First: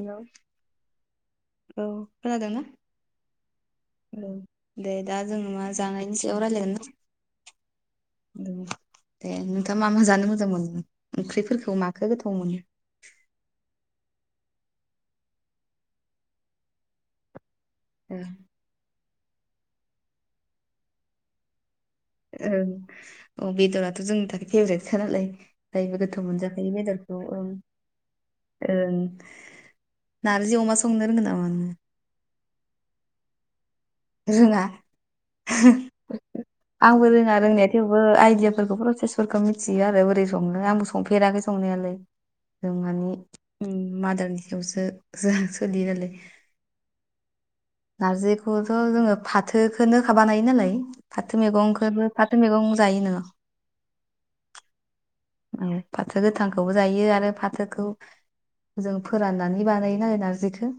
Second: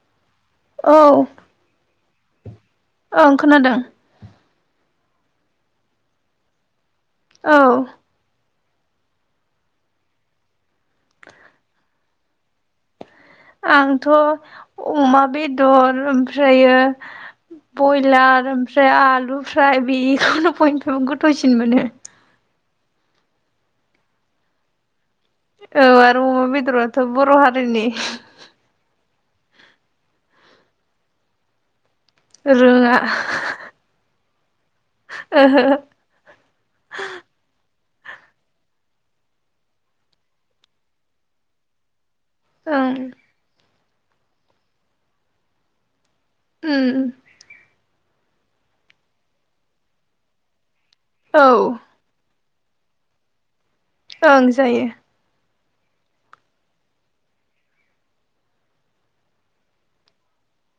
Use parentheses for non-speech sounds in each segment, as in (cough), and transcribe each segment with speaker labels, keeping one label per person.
Speaker 1: हेल'
Speaker 2: औ
Speaker 1: औ खोनादोंना
Speaker 2: ओं खोनादों
Speaker 1: औ दे दा जोंङो मा जानायनि सायाव रायलायगोनना
Speaker 2: औ
Speaker 1: दे नोंथाङा मा मा जानो मोजां मोनो ओंख्रिफोरखौ माखो गोथाव मोनो
Speaker 2: आंथ' अमा बेदर ओमफ्रायो
Speaker 1: ओ
Speaker 2: बयलार ओमफ्राय आलु फ्राय बेखौनो फयनिफ्रायबो गोथावसिन मोनो
Speaker 1: औ अ बेदराथ' जोंनि थाखाय फेभरेट खा नालाय
Speaker 2: औ
Speaker 1: बयबो
Speaker 2: आरो
Speaker 1: गोथाव
Speaker 2: अमा
Speaker 1: मोनजाखायो
Speaker 2: बेदराथ'
Speaker 1: बेदरखौ
Speaker 2: बर'
Speaker 1: ओं
Speaker 2: हारिनि
Speaker 1: ओं नारजि अमा संंनो रोंगोन नामा नोङो
Speaker 2: रोङा
Speaker 1: रोङा
Speaker 2: ओहो
Speaker 1: आंबो रोङा रोंनाय थेवबो आइदियाफोरखौ प्रसेसफोरखौ मिथियो आरो बोरै सङो आंबो संफेराखै संनायालाय जों
Speaker 2: ओं
Speaker 1: मानि मादारनि सायावसो जों सोलियो नालाय
Speaker 2: उ
Speaker 1: नारजिखौथ' जोङो फाथोखौनो बानायो नालाय फाथो
Speaker 2: औ
Speaker 1: मैगंखौबो फाथो मैगं जायो नोङो
Speaker 2: ओं जायो
Speaker 1: फाथो गोथांखौबो जायो आरो फाथोखौ जों फोराननानै बानायो ना आरो नारजिखौ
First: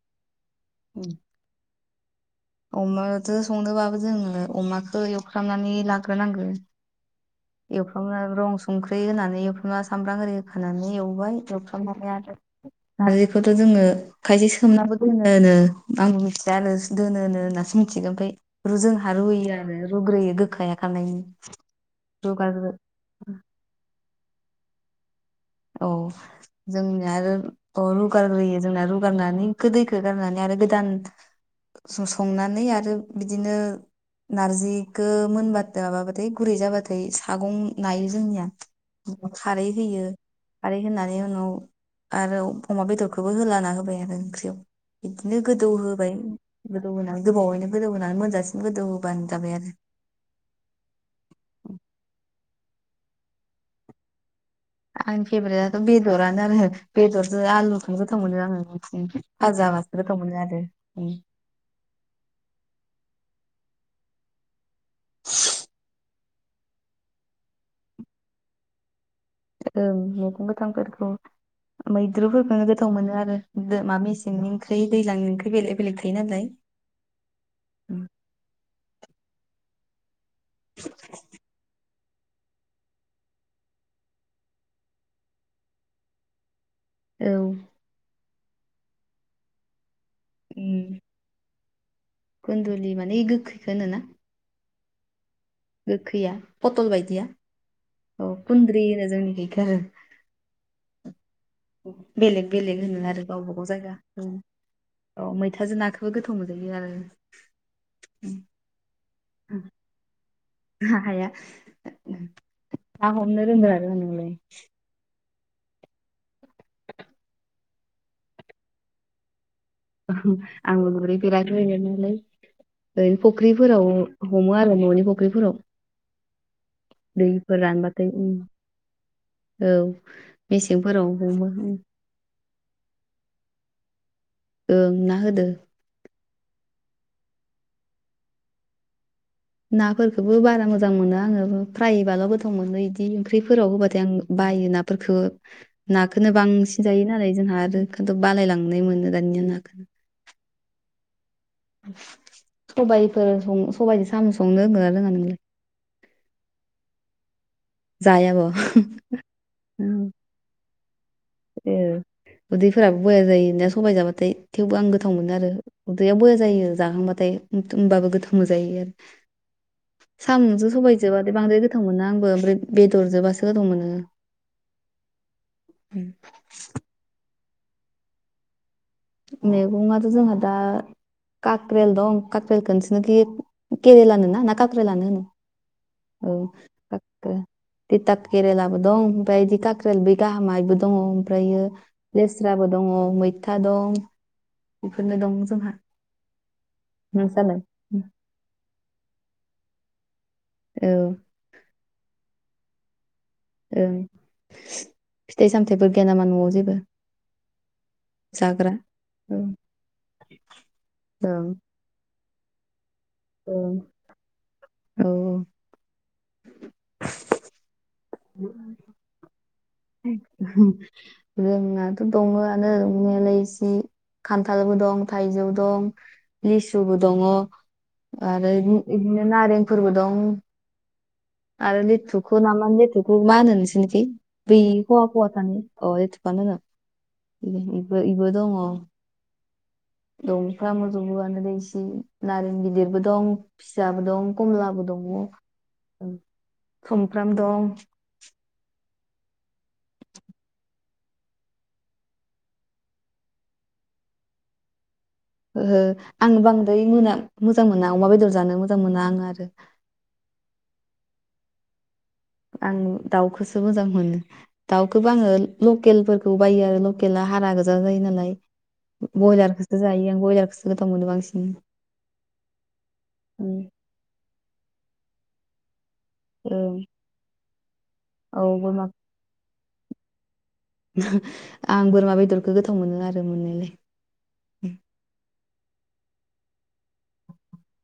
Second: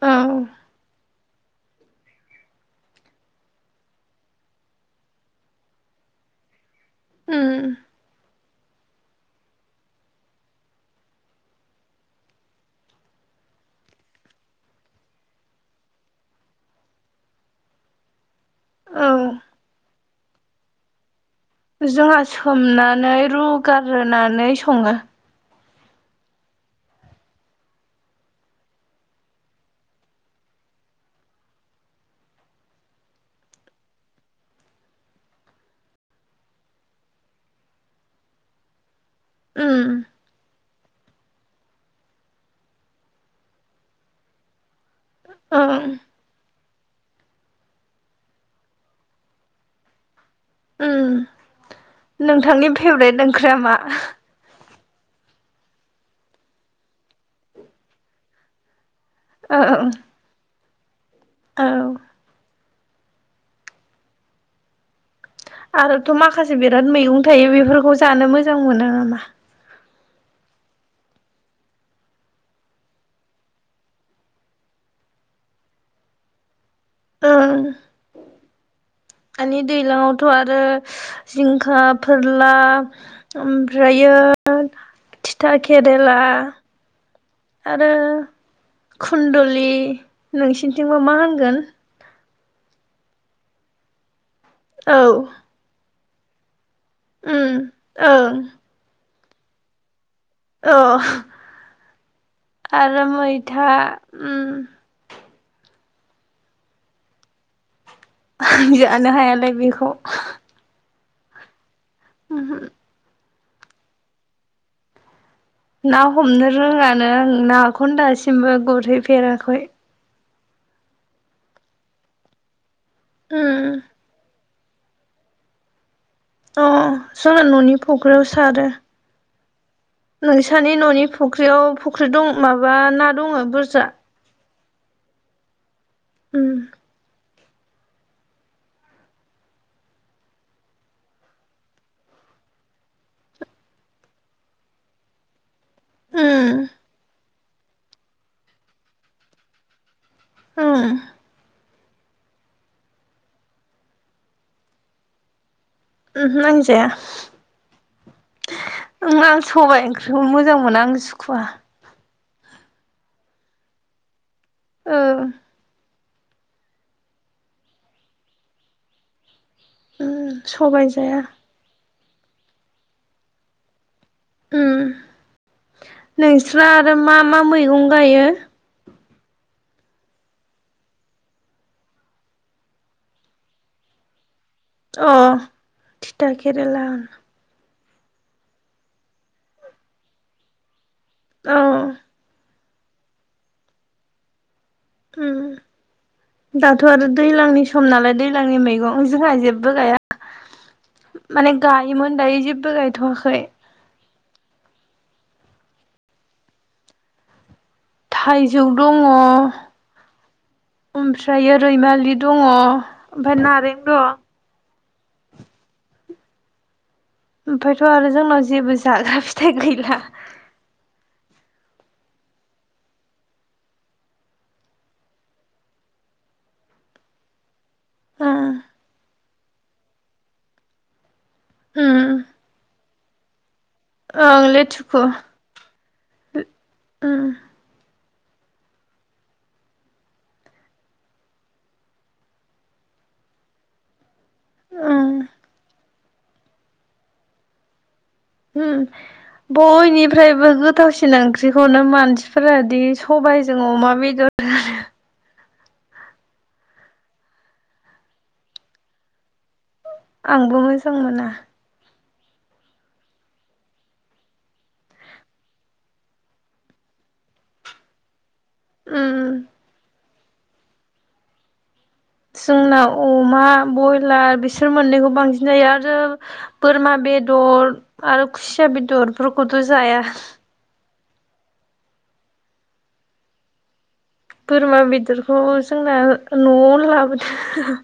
Speaker 2: औ
Speaker 1: उ अमादो संनोबाबो जोङो अमाखौ एवफ्रामनानै लाग्रोनांगौ
Speaker 2: उम
Speaker 1: एवफ्रामना रं संख्रि होनानै एवफ्रामना सामब्राम आरि होखानै एवबाय एवफ्रामनानै आरो नारजिखौथ' जोङो खायसे सोमनाबो दोनो नो आंबो मिथिया आरो दोनो नो होननासो मिथिगौ ओमफ्राय
Speaker 2: औ
Speaker 1: जोंहा रुयो आरो रुग्रोयो गोखाया खारनायनि
Speaker 2: जोंहा
Speaker 1: रुगारग्रो
Speaker 2: सोमनानै रुगारनानै सङो
Speaker 1: औ जोंनिया आरो रुगारग्रोयो जोंना रुगारनानै गो दैखौ गारनानै आरो गोदान संनानै आरो बिदिनो नारजिखौ मोनबाथाय माबाबाथाय गुरै जाबाथाय सागं नायो जोंनिया खारै
Speaker 2: उम
Speaker 1: होयो खारै होनानै उनाव आरो अमा बेदरखौबो होल्लाना होबाय आरो ओंख्रियाव बिदिनो गोदौ
Speaker 2: ओं
Speaker 1: होबाय गोदौ होनानै गोबावैनो गोदौ होनानै मोनजासिम गोदौ होबानो जाबाय आरो
Speaker 2: उ नोंथांनि फेभरेट ओंख्रिया मा?
Speaker 1: आंनि फेभरेटआथ' बेदरानो आरो बेदरजों आलुखौनो गोथाव मोनो आङो
Speaker 2: औ
Speaker 1: जाबासो गोथाव मोनो आरो
Speaker 2: औ आरोथ' माखासे बिराद मैगं थायो बेफोरखौ जानो मोजां मोनो नामा
Speaker 1: ओं मैगं गोथांफोरखौ मैद्रुफोरखौनो गोथाव मोनो आरो मा मेसेंनि ओंख्रि दैज्लांनि ओंख्रि बेलेग बेलेग थायो नालाय
Speaker 2: ओ हानि दै लाव थ' आरो जिंखा फोरला ओमफ्रायो थिथा केरेला
Speaker 1: औ
Speaker 2: आरो खुन्दलि नोंसिनिथिंबो मा होनगोन
Speaker 1: खुन्दुलि माने गोखैखौ होनोना
Speaker 2: औ
Speaker 1: गोखैया पथल बायदिया
Speaker 2: उम ओं
Speaker 1: औ खुन्द्रिरि होनो जोंनि
Speaker 2: अ
Speaker 1: बेलेग बेलेग होनो आरो गावबा गाव
Speaker 2: मैथा
Speaker 1: जायगा
Speaker 2: उम
Speaker 1: औ मैथाजों नाखौबो गोथाव मोनजायो आरो
Speaker 2: जानो हायालाय बिखौ
Speaker 1: हाया
Speaker 2: (unintelligible)
Speaker 1: (unintelligible)
Speaker 2: ना हमनो रोङानो आं नाखौनो दासिमबो गुरहैफेराखै
Speaker 1: आंबो गुरै फेराखै गुरैनायालाय ओरैनो
Speaker 2: उम
Speaker 1: फुख्रिफोराव हमो आरो न'नि फुख्रिफोराव
Speaker 2: अ जोंना
Speaker 1: दैफोर
Speaker 2: न'नि
Speaker 1: रानबाथाय
Speaker 2: फख्रियाव
Speaker 1: उम
Speaker 2: सारो
Speaker 1: औ
Speaker 2: नोंसानि न'नि
Speaker 1: मेसेंफोराव हमो
Speaker 2: फुख्रियाव
Speaker 1: उम
Speaker 2: फुख्रि दं माबा ना दंङो बुरजा
Speaker 1: ओं ना होदों
Speaker 2: ओम
Speaker 1: नाफोरखौबो बारा मोजां मोनो आंङो फ्रायबाल' गोथाव मोनो इदि ओंख्रिफोराव होबाथाय आं बायो नाफोरफोरखौ नाखौनो
Speaker 2: उम
Speaker 1: बांसिन जायो नालाय जोंहा आरो खिन्थु बालायलांनाय मोनो दानिया नाखौनो
Speaker 2: होम
Speaker 1: सबायफोर सबायजों साम' संनो रोंङोआ रोङा नोंलाय
Speaker 2: ओमहो आं जाया
Speaker 1: जायाब'
Speaker 2: आं सबायाइ ओंख्रिखौ मोजां मोना आं सुखुवा
Speaker 1: ए उदैफोराबो बया जायो ना सबाय जाबाथाय थेवबो आं
Speaker 2: ओ
Speaker 1: गोथाव मोनो आरो उदैया बया जायो जाहांबाथाय होमबाबो गोथाव मोनजायो आरो
Speaker 2: उम
Speaker 1: साम'जों
Speaker 2: सबाइ जाया
Speaker 1: सबायजोबथाय बांद्राय गोथाव मोनो आंबो ओमफ्राय बेदरजोबासो गोथाव मोनो
Speaker 2: नोंस्रा आरो मा मा मैगं गायो।
Speaker 1: मैगंयाथ' जोंहा दा कक्रेल दं कक्रेलखौसोरनोखि केरेेल ना मा काख्रेल लानो
Speaker 2: अ
Speaker 1: होनो
Speaker 2: थिथा
Speaker 1: औ
Speaker 2: केरेला
Speaker 1: काख्रेल दिता केरेलाबो दं ओमफ्राय दिटा केरेल बै गाहामायबो दंङो
Speaker 2: औ
Speaker 1: ओमफ्रायो ल फुजाबो दंङो मैथा दं बेफोरनो दं जोंहा
Speaker 2: दाथ' आरो
Speaker 1: नोंसालाय
Speaker 2: दैलांनि सम नालाय दैज्लांनि मैगं जोंहा जेबो जेबो गाया
Speaker 1: औ
Speaker 2: माने गायोमोन दायो जेबो गायथ'वाखै
Speaker 1: ओं फिथाइ सामथायाइफोर गैया नामा न'आव जेबो
Speaker 2: थाइजौ
Speaker 1: जाग्रा
Speaker 2: दंङो
Speaker 1: औ
Speaker 2: ओमफ्राय
Speaker 1: ओं
Speaker 2: रैमालि दंङो ओमफफ्राय
Speaker 1: ओं
Speaker 2: नारें दं
Speaker 1: औ
Speaker 2: ओमफ्रायायथ' आरो जोंनाव जेबो जाग्रा फिथाइ गैला
Speaker 1: जोंनााथ' दंङो आनो दफनाया एसे खान्थालबो दं थाइजौ दं लिसुबो दंङो आरो बिदिनो नारें फोरबो दं आरोदि थुख न माने थुख मा होनस नि
Speaker 2: ओं
Speaker 1: बेै
Speaker 2: लेथुखु
Speaker 1: फवानि अ लेथुखुयानो होनो इबो दंङो दंफ्रा मोजौबोआनो दै इसे नारें गिदिरबो दं फिसाबो दं कमलाबो दंङो सुमफ्राम दं
Speaker 2: होम बयनिफ्रायबो गोथावसिन ओंख्रिखौनो मानसिफोरा दि सबाइजों अमा बेदर (inaudible)
Speaker 1: ओहो आं बांद्राय मोना मोजां मोना अमा बेदर जानो मोजां मोना आङो आरो
Speaker 2: आंबो मोजां मोना
Speaker 1: आं दाउखौसो मोजां मोनो दाउखौबो आङो लकेलफोरखौ बायो आरो लकेला हारा गोजान जायो नालाय ब्रयलारखौसो जायो आं ब्रयलारखौसो गोथाव मोनो बांसिन
Speaker 2: जोंनाव अमा बयलार बिसोर मोननैखौ बांसिन जायो आर रो
Speaker 1: ओं
Speaker 2: बोरमा बेदर आरो
Speaker 1: औ
Speaker 2: खुसिया
Speaker 1: बोरमा
Speaker 2: बेदरफोरखौथ' जाया।
Speaker 1: आं बोरमा बेदरखौ गोथाव मोनो आरो मोननायलाय
Speaker 2: बोरमा बेदरखौ जोंना न'आवनो लाबोदो (unintelligible)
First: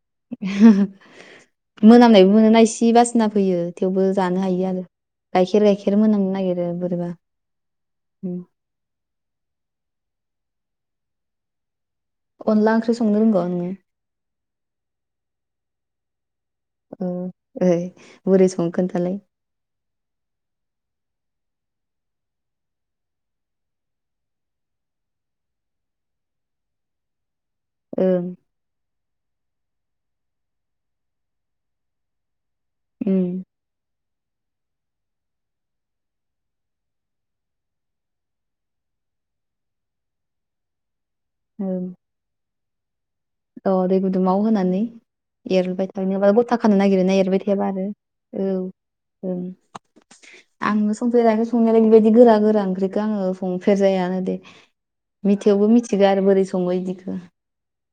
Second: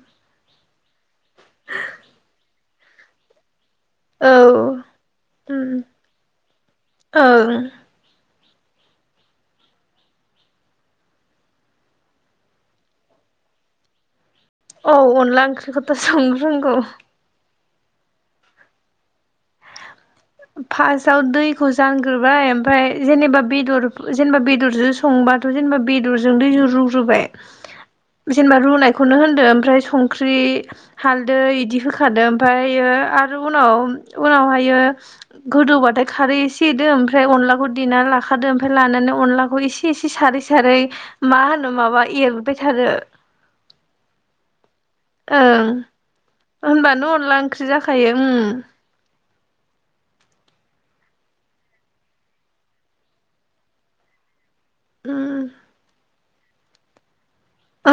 Speaker 1: मोनामनायबो मोनोना इसे बासिना फैयो। थेवबो
Speaker 2: औ
Speaker 1: जानो हायो आरो गाइखेर
Speaker 2: उम
Speaker 1: गाइखेर मोनांनो नागिरो बोरैबा
Speaker 2: ओं
Speaker 1: अनला ओंख्रि संनो रोंगौ नोङो
Speaker 2: औ अनला ओंख्रिखौथ' सं रोंगौ
Speaker 1: ओ बोरै सङो खोनथालाय
Speaker 2: फार्स्टाव दैखौ जानग्रोबाय ओमफ्राय जेनेबा बेदर जेनेबा बेदरजों सं बाथ' बेदरजों दैजों रुग्रोबाय
Speaker 1: ओं
Speaker 2: जेनबा रुनाय खौनो होनदों मफ्राय संख्रि हाल्दै इदि होखादों ओमफ्रायो
Speaker 1: उम
Speaker 2: आरो उनाव उनावहायो गोदौबाथाय खारै एसे एदो ओमफ्राय अनलाखौ देना लाखादो ओमफ्राय लानानै अनलाखौ इसे एसे सा सारै सारै मा होनो माबा एरबाय थादो
Speaker 1: अ दै गुदुङाव होनानै
Speaker 2: ओं
Speaker 1: एरबाय थायो नाबाल (unintelligible) गथा खानो नागिर
Speaker 2: होनबानो
Speaker 1: ना
Speaker 2: अनला
Speaker 1: एरबाय
Speaker 2: ओंख्रि
Speaker 1: थायाबा आरो
Speaker 2: जाखायो उम
Speaker 1: औ ओं आङो संफेराखै संनायालाय बेबायदि गोरा गोरा ओंख्रिखौ आङो संफेर जायाानो दे
Speaker 2: उम
Speaker 1: मिथायावबो मिथिगौ आरो बोरै सङो इदिख
Speaker 2: अ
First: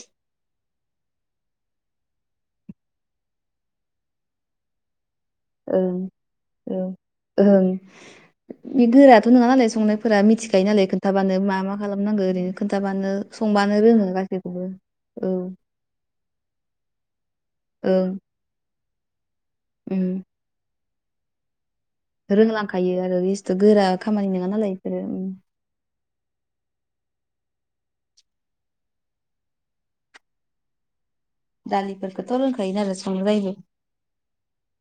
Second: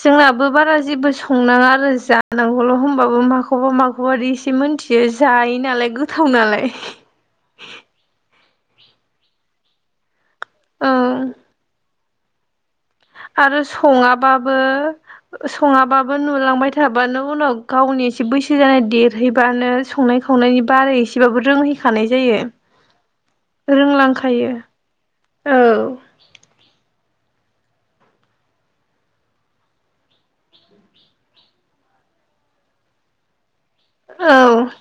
Speaker 2: जोंनाबो बारा जेबो संनाङा आरो जानांगौल' होमबाबो माखौबा माखौबि एसे मिथियो जायो नालाय
Speaker 1: ओं
Speaker 2: गोथाव नालाय
Speaker 1: ओं ओं बे गोराथ' नङा नालाय संनायफोरा मिथिखायो नालाय
Speaker 2: ओं
Speaker 1: खोनन्थाबानो मा मा खालामनांगौ ओरैनो खोन्थाबानो
Speaker 2: आरो
Speaker 1: संबानो रोङो
Speaker 2: सङाबाबो
Speaker 1: गासैखौबो औ
Speaker 2: सङाबाबो नुलांबाय थाब नों उनाव गावनि
Speaker 1: ओं
Speaker 2: एसे बैसो जानाय बारहैबानो
Speaker 1: उम
Speaker 2: संनाय खावनायनि बारै एसेबाबो रोंहै खानाय जायो
Speaker 1: रोंलांखायो आरो बेस्थु गोरा खामानि नङा
Speaker 2: रोंलांखायो
Speaker 1: नालाय बेफोरो उम
Speaker 2: औ
Speaker 1: दालिफोरखौथ' रोंंखायो नालाय संनो बायो
Speaker 2: औ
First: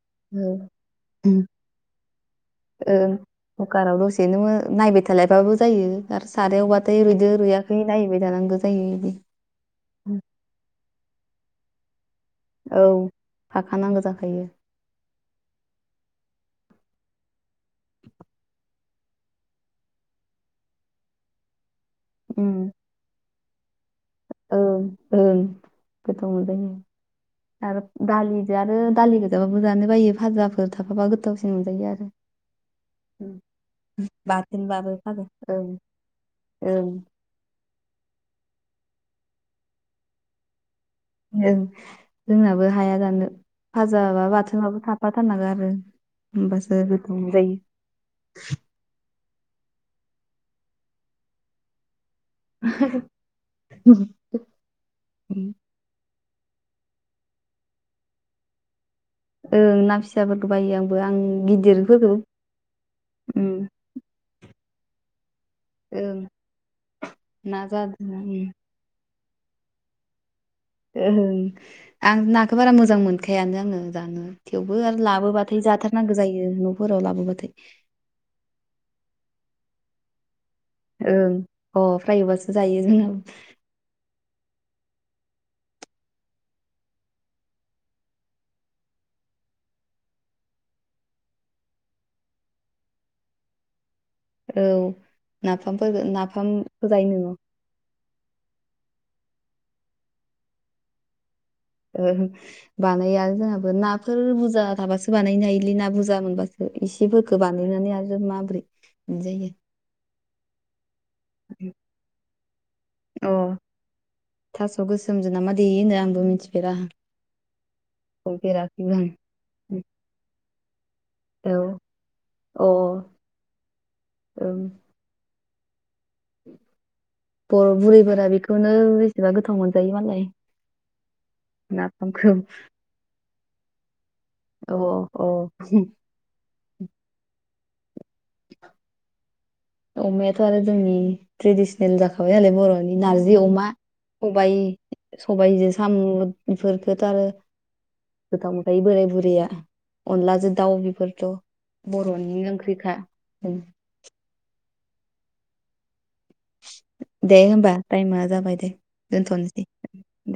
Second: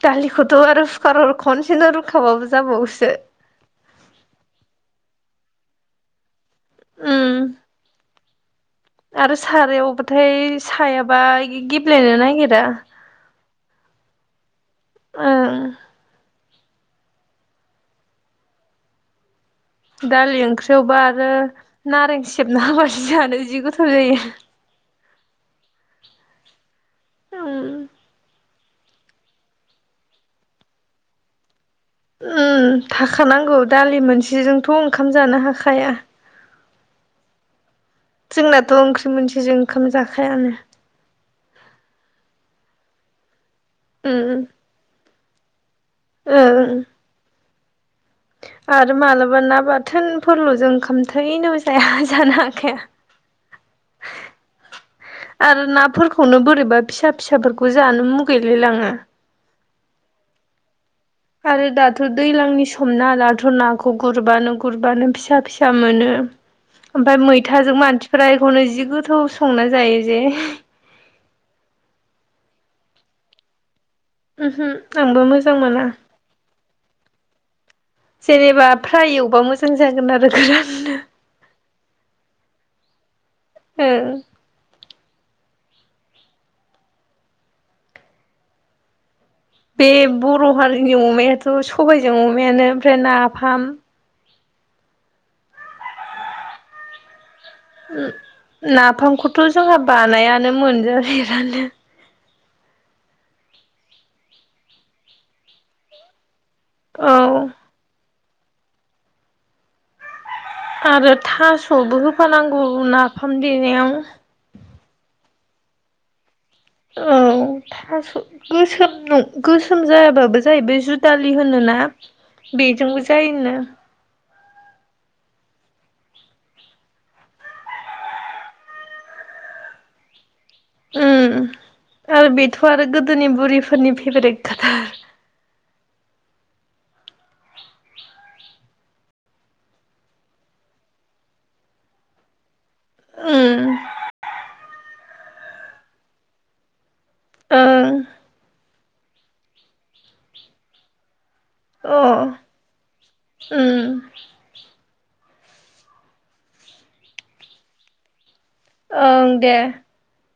Speaker 2: दालिखौथ' आरो कुकार खनसेनो रुखाबाबो जाबावोसो
Speaker 1: ओं कुकाराव दसे नो नायबाय था लायबाबो जायो आरो सारायावबाथाय
Speaker 2: उम
Speaker 1: रुदो रुयाखै नायबाय थानांगौ जायो बिदि
Speaker 2: आरो सारायावबाथाय सायाबा गेब्लायनो ना
Speaker 1: औ थाखानांगौ जाखायो
Speaker 2: उम
Speaker 1: (inaudible)
Speaker 2: दालि ओंख्रियावबा आरो नारें
Speaker 1: उम
Speaker 2: सेबना होबासो जिनो गोथाव (unintelligible) जायो
Speaker 1: ओं ओं गोथाव मोनजायो आरो
Speaker 2: उम
Speaker 1: दालि (unintelligible) आरो दालि गोजाबो जानो बायो भाजाफोर थाफाबा गोथावसिन मोनजायो आरो
Speaker 2: उम थाखानांगौ दालि मोनसेजोंथ'
Speaker 1: बाथोनबाबो
Speaker 2: ओंखाम
Speaker 1: फाजा
Speaker 2: जानो
Speaker 1: ओं
Speaker 2: हाखाया।
Speaker 1: ओं।
Speaker 2: जोंनाथ' ओंख्रि मोनसेजों ओंखाम जाखायानो।
Speaker 1: ओं जोंनाबो हाया जानो फाजााबा
Speaker 2: उम
Speaker 1: बाथोनबाबो थाफाथारनांगौ आरो।
Speaker 2: ओ
Speaker 1: होमब्लासो गोथाव मोन जायो।
Speaker 2: आरो मालाबा ना बाथोनफोरल' जों ओंखाम थैनोबो जाया। जाखाया आरो नाफोर खौनो बोरैबा फिसा फिसाफोरखौ जानो मुगैलायलाङो।
Speaker 1: ओं ना फिसाफोरखौ बायो आं।
Speaker 2: आरो दाथ'
Speaker 1: गिदिरफोरखौ
Speaker 2: दैज्लांनि समना दाथ'
Speaker 1: उम
Speaker 2: नाखौ गुरबानो गुरबानो फिसा फिसा। सा मोनो
Speaker 1: ओं
Speaker 2: ओमफ्राय
Speaker 1: ना
Speaker 2: मैथाजों
Speaker 1: जादों
Speaker 2: मानसिफ्रा एखौनो जि गोथाव। संना जायो जे
Speaker 1: ओ आं नाखौ बारा मोजां मोनखायानो आङो। जानो
Speaker 2: उमहो
Speaker 1: थेवबो आरो
Speaker 2: आंबो मोजां
Speaker 1: लाबोबाथाय
Speaker 2: मोना।
Speaker 1: जाथारनांगौ जायो न'फोराव लाबोबाथाय।
Speaker 2: जेनेबा फ्राय एवबा मोजां जागोन आरो।
Speaker 1: ओं अ फ्राय एवबासो जायो जोंनाबो।
Speaker 2: ओं बे बर' हारिनि अमायाथ' सबायजों अमायानो ओमफ्राय नाफाम।
Speaker 1: औ नाफामफोर नाफामखौ‌ जायो नोङो।
Speaker 2: नाफामखौथ' जोंहा बानायानो मोनजायो।
Speaker 1: ओं बानायानो जोंहाबो नाफोर बुरजा थाबासो बानायनो हायोलै ना बुरजा मोनबासो।
Speaker 2: औ
Speaker 1: इसेफोरखौ बानायनानै आरो माबोरै मोनजायो।
Speaker 2: आरो थास'बो होफानांगौ नाफाम
Speaker 1: अ
Speaker 2: देनायाव
Speaker 1: थास' गोसोमजों नामा देयोनो आंबो मिथि
Speaker 2: औ थास' गोसोम
Speaker 1: संफेराखैबो
Speaker 2: न गोसोम जायाबाबो जाहैबाय दुदालि होन
Speaker 1: आं
Speaker 2: ना बेजोंबो जायोनो।
Speaker 1: औ। औ बर' बुरैफोरा बेखौनो बेसेबा गोथाव मोनजायो मालाय।
Speaker 2: उम। आरो
Speaker 1: नाफामखौ
Speaker 2: बेथ' आरो गोदोनि बुरिफोरनि फेभारेट
Speaker 1: अ
Speaker 2: खाथार
Speaker 1: अ (inaudible)
Speaker 2: (inaudible)
Speaker 1: अमायाथ' आरो जोंनि ट्रेडिसनेल जाखाबाय नालाय बर'नि नारजि
Speaker 2: उम
Speaker 1: अमा। सबाय सबायजों साम' बेफोरखौथ' आरो।
Speaker 2: ओं
Speaker 1: गोथाव मोनखायो बोराय बुरैया अनलाजों दाउ बेफोरथ'।
Speaker 2: अ
Speaker 1: बर'नि ओंख्रिखा ओं
Speaker 2: उम
Speaker 1: दे होमबा टाइमा जाबाय दे।
Speaker 2: ओं दे।
Speaker 1: दोनथ'नोसै दे